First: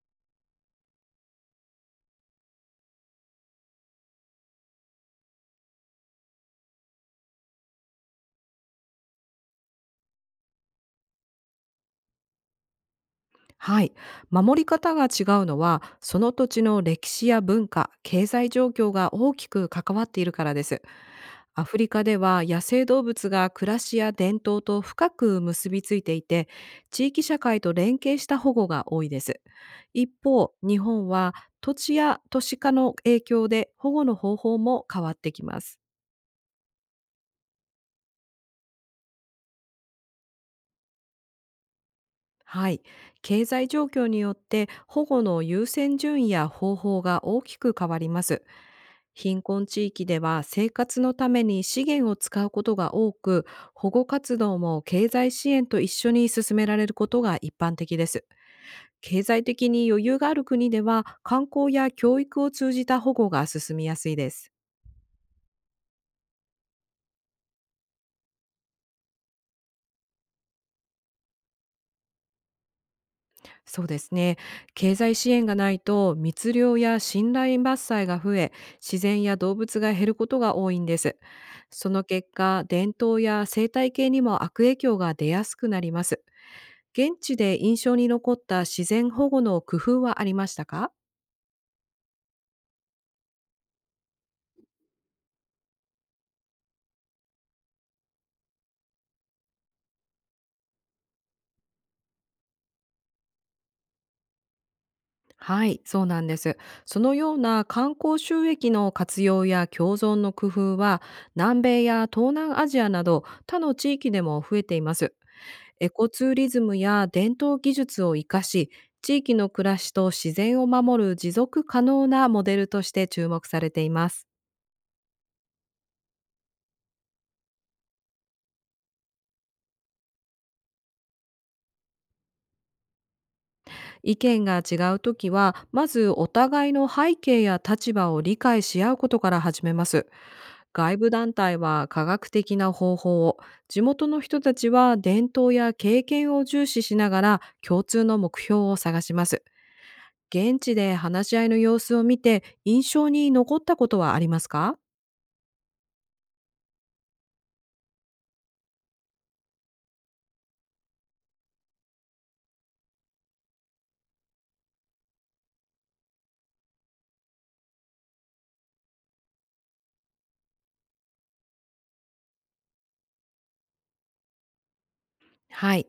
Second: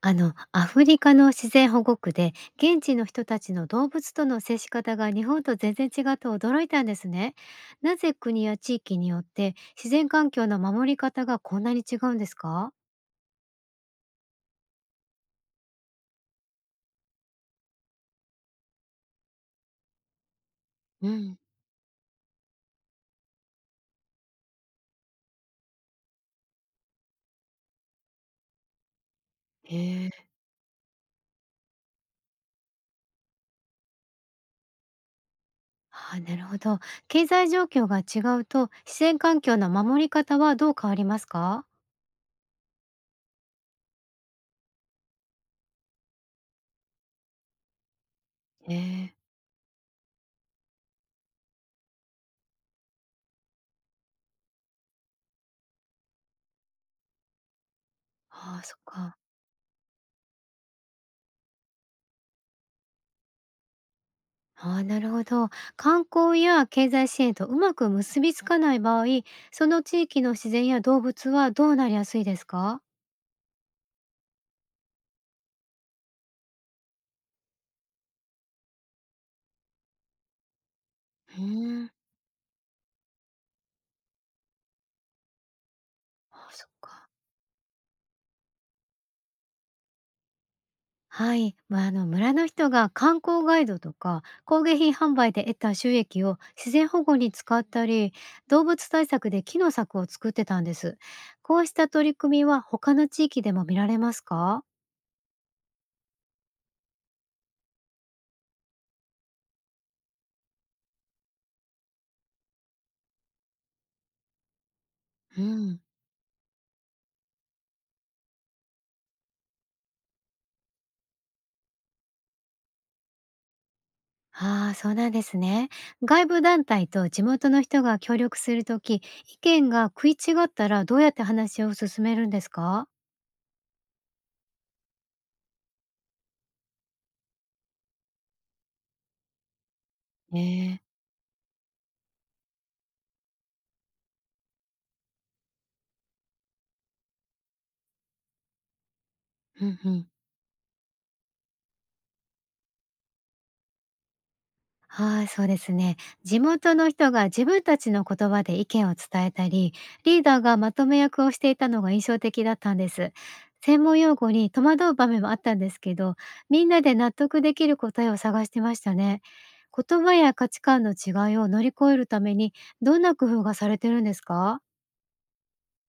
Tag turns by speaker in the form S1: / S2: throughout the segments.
S1: アフリカの自然保護区で、現地の人たちの動物との接し方が日本と全然違って驚いたんですね。なぜ国や地域によって自然環境の守り方がこんなに違うんですか？
S2: はい。守り方が違うのは、その土地の歴史や文化、経済状況が大きく関わっているからです。
S1: うん。
S2: アフリカでは野生動物が暮らしや伝統と深く結びついていて、地域社会と連携した保護が多いです。
S1: へ
S2: 一
S1: え。
S2: 方、日本は土地や都市化の影響で保護の方法も変わってきます。
S1: ああ、なるほど。経済状況が違うと、自然環境の守り方はどう変わりますか？
S2: はい。経済状況によって保護の優先順位や方法が大きく変わります。
S1: へえ。
S2: 貧困地域では生活のために資源を使うことが多く、保護活動も経済支援と一緒に進められることが一般的です。
S1: ああ、そっか。
S2: 経済的に余裕がある国では観光や教育を通じた保護が進みやすいです。
S1: ああ、なるほど。観光や経済支援とうまく結びつかない場合、その地域の自然や動物はどうなりやすいですか？
S2: そうですね。経済支援がないと密猟や信頼伐採が増え、自然や動物が減ることが多いんです。
S1: うー
S2: そ
S1: ん、
S2: の結果、伝統や生態系にも悪影響が出やすくなります。
S1: ああ、そっか。
S2: 現地で印象に残った自然保護の工夫はありましたか？
S1: はい。まあ、村の人が観光ガイドとか工芸品販売で得た収益を自然保護に使ったり、動物対策で木の柵を作ってたんです。こうした取り組みは他の地域でも見られますか？
S2: はい、そうなんです。そのような観光収益の活用や共存の工夫は、南米や東南アジアなど他の地域でも増えています。
S1: うん。
S2: エコツーリズムや伝統技術を生かし、地域の暮らしと自然を守る持続可能なモデルとして注目されています。
S1: ああ、そうなんですね。外部団体と地元の人が協力するとき、意見が食い違ったらどうやって話を進めるんですか？
S2: 意見が違うときは、まずお互いの背景や立場を理解し合うことから始めます。
S1: ええ。
S2: 外部団体は科学的な方法を、地元の人たちは伝統や経験を重視しながら共通の目標を探します。
S1: うんうん。
S2: 現地で話し合いの様子を見て印象に残ったことはありますか？
S1: はい、そうですね。地元の人が自分たちの言葉で意見を伝えたり、リーダーがまとめ役をしていたのが印象的だったんです。専門用語に戸惑う場面もあったんですけど、みんなで納得できる答えを探してましたね。言葉や価値観の違いを乗り越えるために、どんな工夫がされてるんですか？
S2: はい。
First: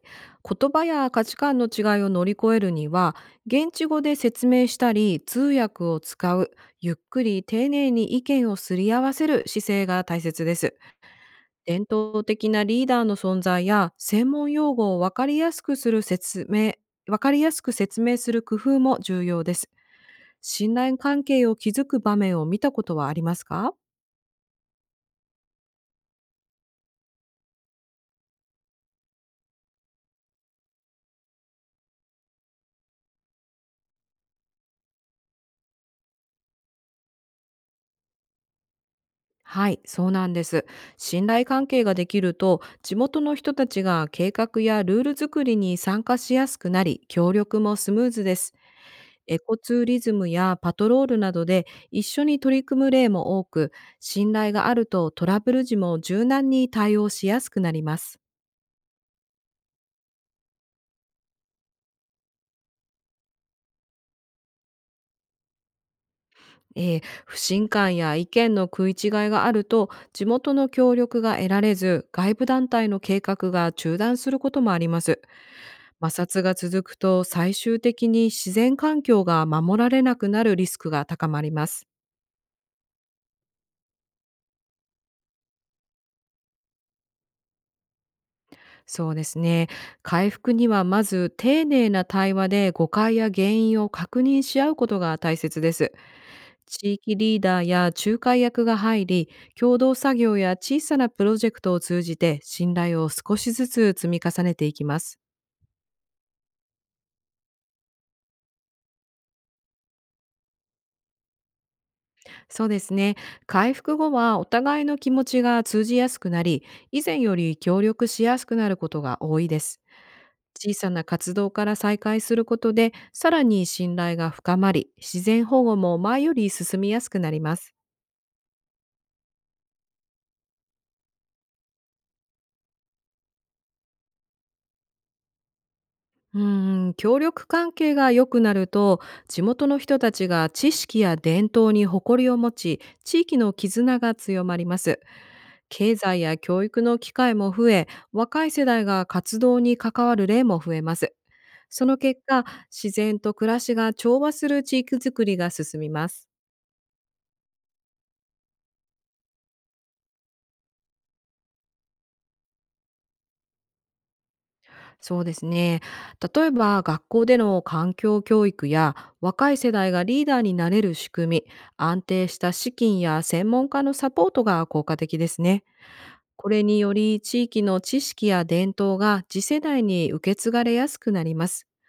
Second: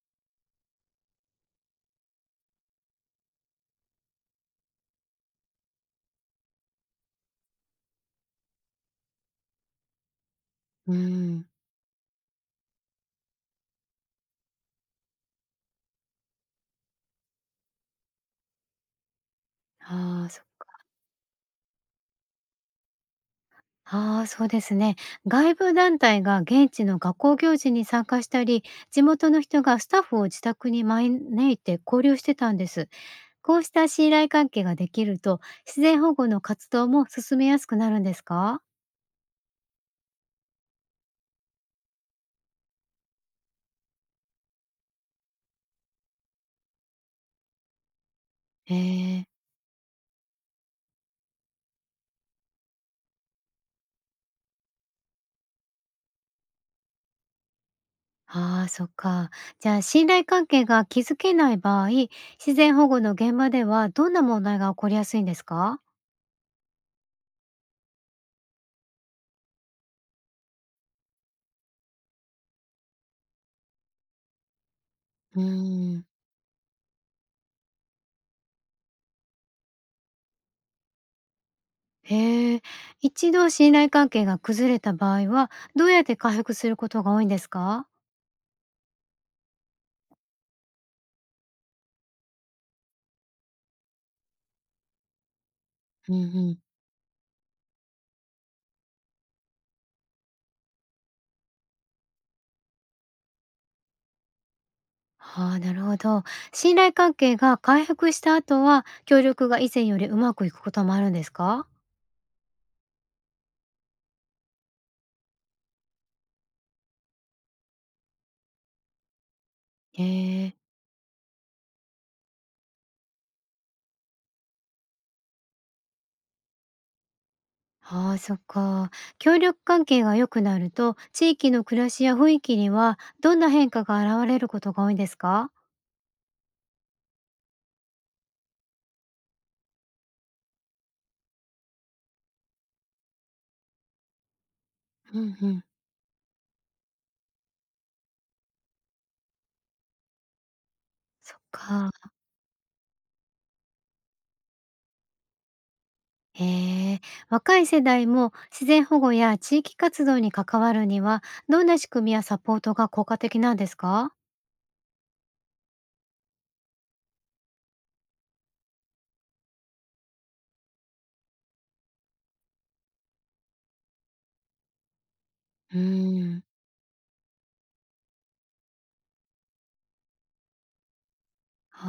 S2: 言葉や価値観の違いを乗り越えるには、現地語で説明したり、通訳を使う、ゆっくり丁寧に意見をすり合わせる姿勢が大切です。
S1: うん、
S2: 伝統的なリーダーの存在や、専門用語を分かりやすくする説明、分かりやすく説明する工夫も重要です。
S1: ああー、
S2: 信頼関係を築く場面を見たことはありますか？
S1: ああ、そうですね。外部団体が現地の学校行事に参加したり、地元の人がスタッフを自宅に招いて交流してたんです。こうした信頼関係ができると、自然保護の活動も進めやすくなるんですか？
S2: はい、そうなんです。信頼関係ができると、地元の人たちが計画やルール作りに参加しやすくなり、協力もスムーズです。
S1: へえ。
S2: エコツーリズムやパトロールなどで一緒に取り組む例も多く、信頼があるとトラブル時も柔軟に対応しやすくなります。
S1: ああ、そっか。じゃあ、信頼関係が築けない場合、自然保護の現場ではどんな問題が起こりやすいんですか？
S2: 不信感や意見の食い違いがあると、地元の協力が得られず、外部団体の計画が中断することもあります。
S1: うーん。
S2: 摩擦が続くと、最終的に自然環境が守られなくなるリスクが高まります。
S1: へえ、一度信頼関係が崩れた場合は、どうやって回復することが多いんですか？
S2: そうですね。回復にはまず丁寧な対話で誤解や原因を確認し合うことが大切です。
S1: うんうん。
S2: 地域リーダーや仲介役が入り、共同作業や小さなプロジェクトを通じて信頼を少しずつ積み重ねていきます。
S1: ああ、なるほど。信頼関係が回復した後は、協力が以前よりうまくいくこともあるんですか？
S2: そうですね。回復後はお互いの気持ちが通じやすくなり、以前より協力しやすくなることが多いです。
S1: へえ。
S2: 小さな活動から再開することで、さらに信頼が深まり、自然保護も前より進みやすくなります。
S1: ああ、そっか。協力関係が良くなると、地域の暮らしや雰囲気にはどんな変化が現れることが多いんですか？
S2: うーん、協力関係が良くなると、地元の人たちが知識や伝統に誇りを持ち、地域の絆が強まります。
S1: うんうん。
S2: 経済や教育の機会も増え、若い世代が活動に関わる例も増えます。
S1: そっ
S2: そ
S1: か。
S2: の結果、自然と暮らしが調和する地域づくりが進みます。
S1: へえ、若い世代も自然保護や地域活動に関わるには、どんな仕組みやサポートが効果的なんですか？
S2: そうですね。例えば学校での環境教育や、若い世代がリーダーになれる仕組み、安定した資金や専門家のサポートが効果的ですね。
S1: うーん。
S2: これにより地域の知識や伝統が次世代に受け継がれやすくなります。
S1: あ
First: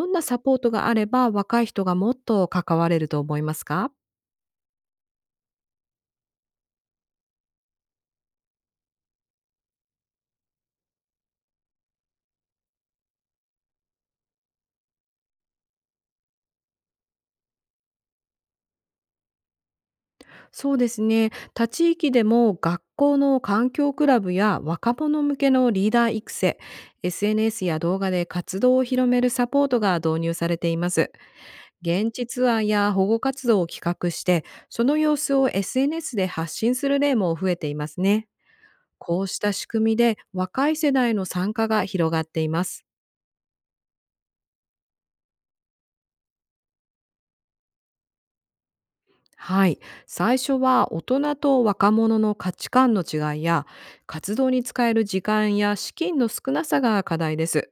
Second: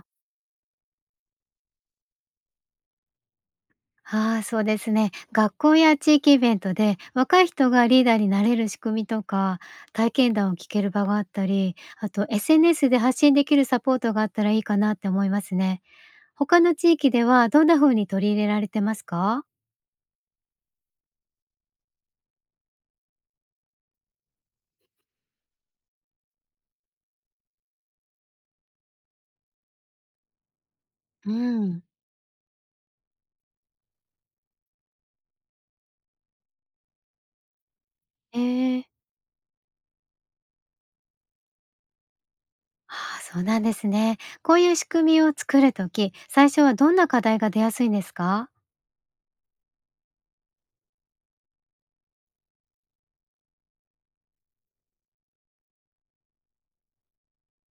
S1: あ、
S2: んなサポートがあれば若い人がもっと関われると思いますか？
S1: ああ、そうですね。学校や地域イベントで若い人がリーダーになれる仕組みとか、体験談を聞ける場があったり、あと SNS で発信できるサポートがあったらいいかなって思いますね。他の地域ではどんな風に取り入れられてますか？
S2: そうですね。他地域でも学校の環境クラブや若者向けのリーダー育成、SNS や動画で活動を広めるサポートが導入されています。
S1: うん。
S2: 現地ツアーや保護活動を企画して、その様子を SNS で発信する例も増えていますね。
S1: ええ。
S2: こうした仕組みで若い世代の参加が広がっています。
S1: ああ、そうなんですね。こういう仕組みを作るとき最初はどんな課題が出やすいんですか？
S2: はい、最初は大人と若者の価値観の違いや、活動に使える時間や資金の少なさが課題です。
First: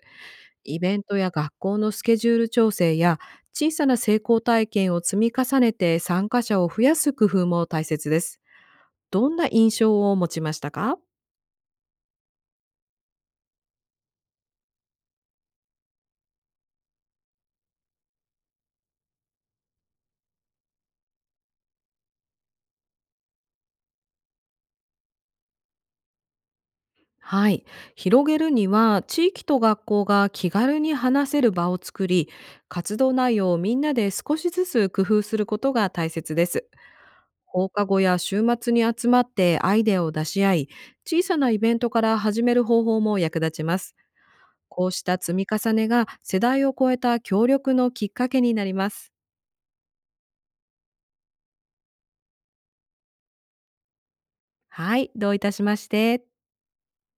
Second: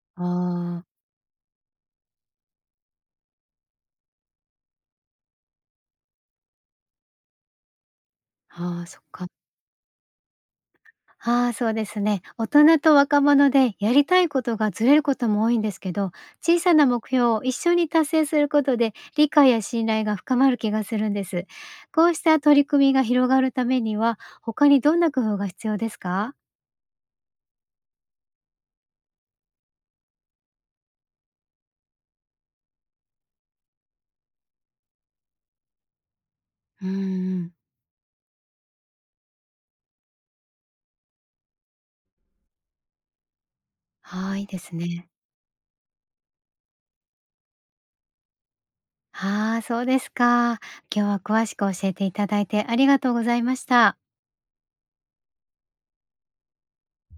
S2: イ
S1: ああ、
S2: ベントや学校のスケジュール調整や、小さな成功体験を積み重ねて参加者を増やす工夫も大切です。
S1: ああ、そっか。
S2: どんな印象を持ちましたか？
S1: ああ、そうですね。大人と若者でやりたいことがずれることも多いんですけど、小さな目標を一緒に達成することで理解や信頼が深まる気がするんです。こうした取り組みが広がるためには、他にどんな工夫が必要ですか？
S2: はい、広げるには地域と学校が気軽に話せる場を作り、活動内容をみんなで少しずつ工夫することが大切です。
S1: うんん。
S2: 放課後や週末に集まってアイデアを出し合い、小さなイベントから始める方法も役立ちます。
S1: はい、いいです
S2: こうし
S1: ね。
S2: た積み重ねが世代を超えた協力のきっかけになります。
S1: ああ、そうですか。今日は詳しく教えていただいてありがとうございました。
S2: はい、どういたしまして。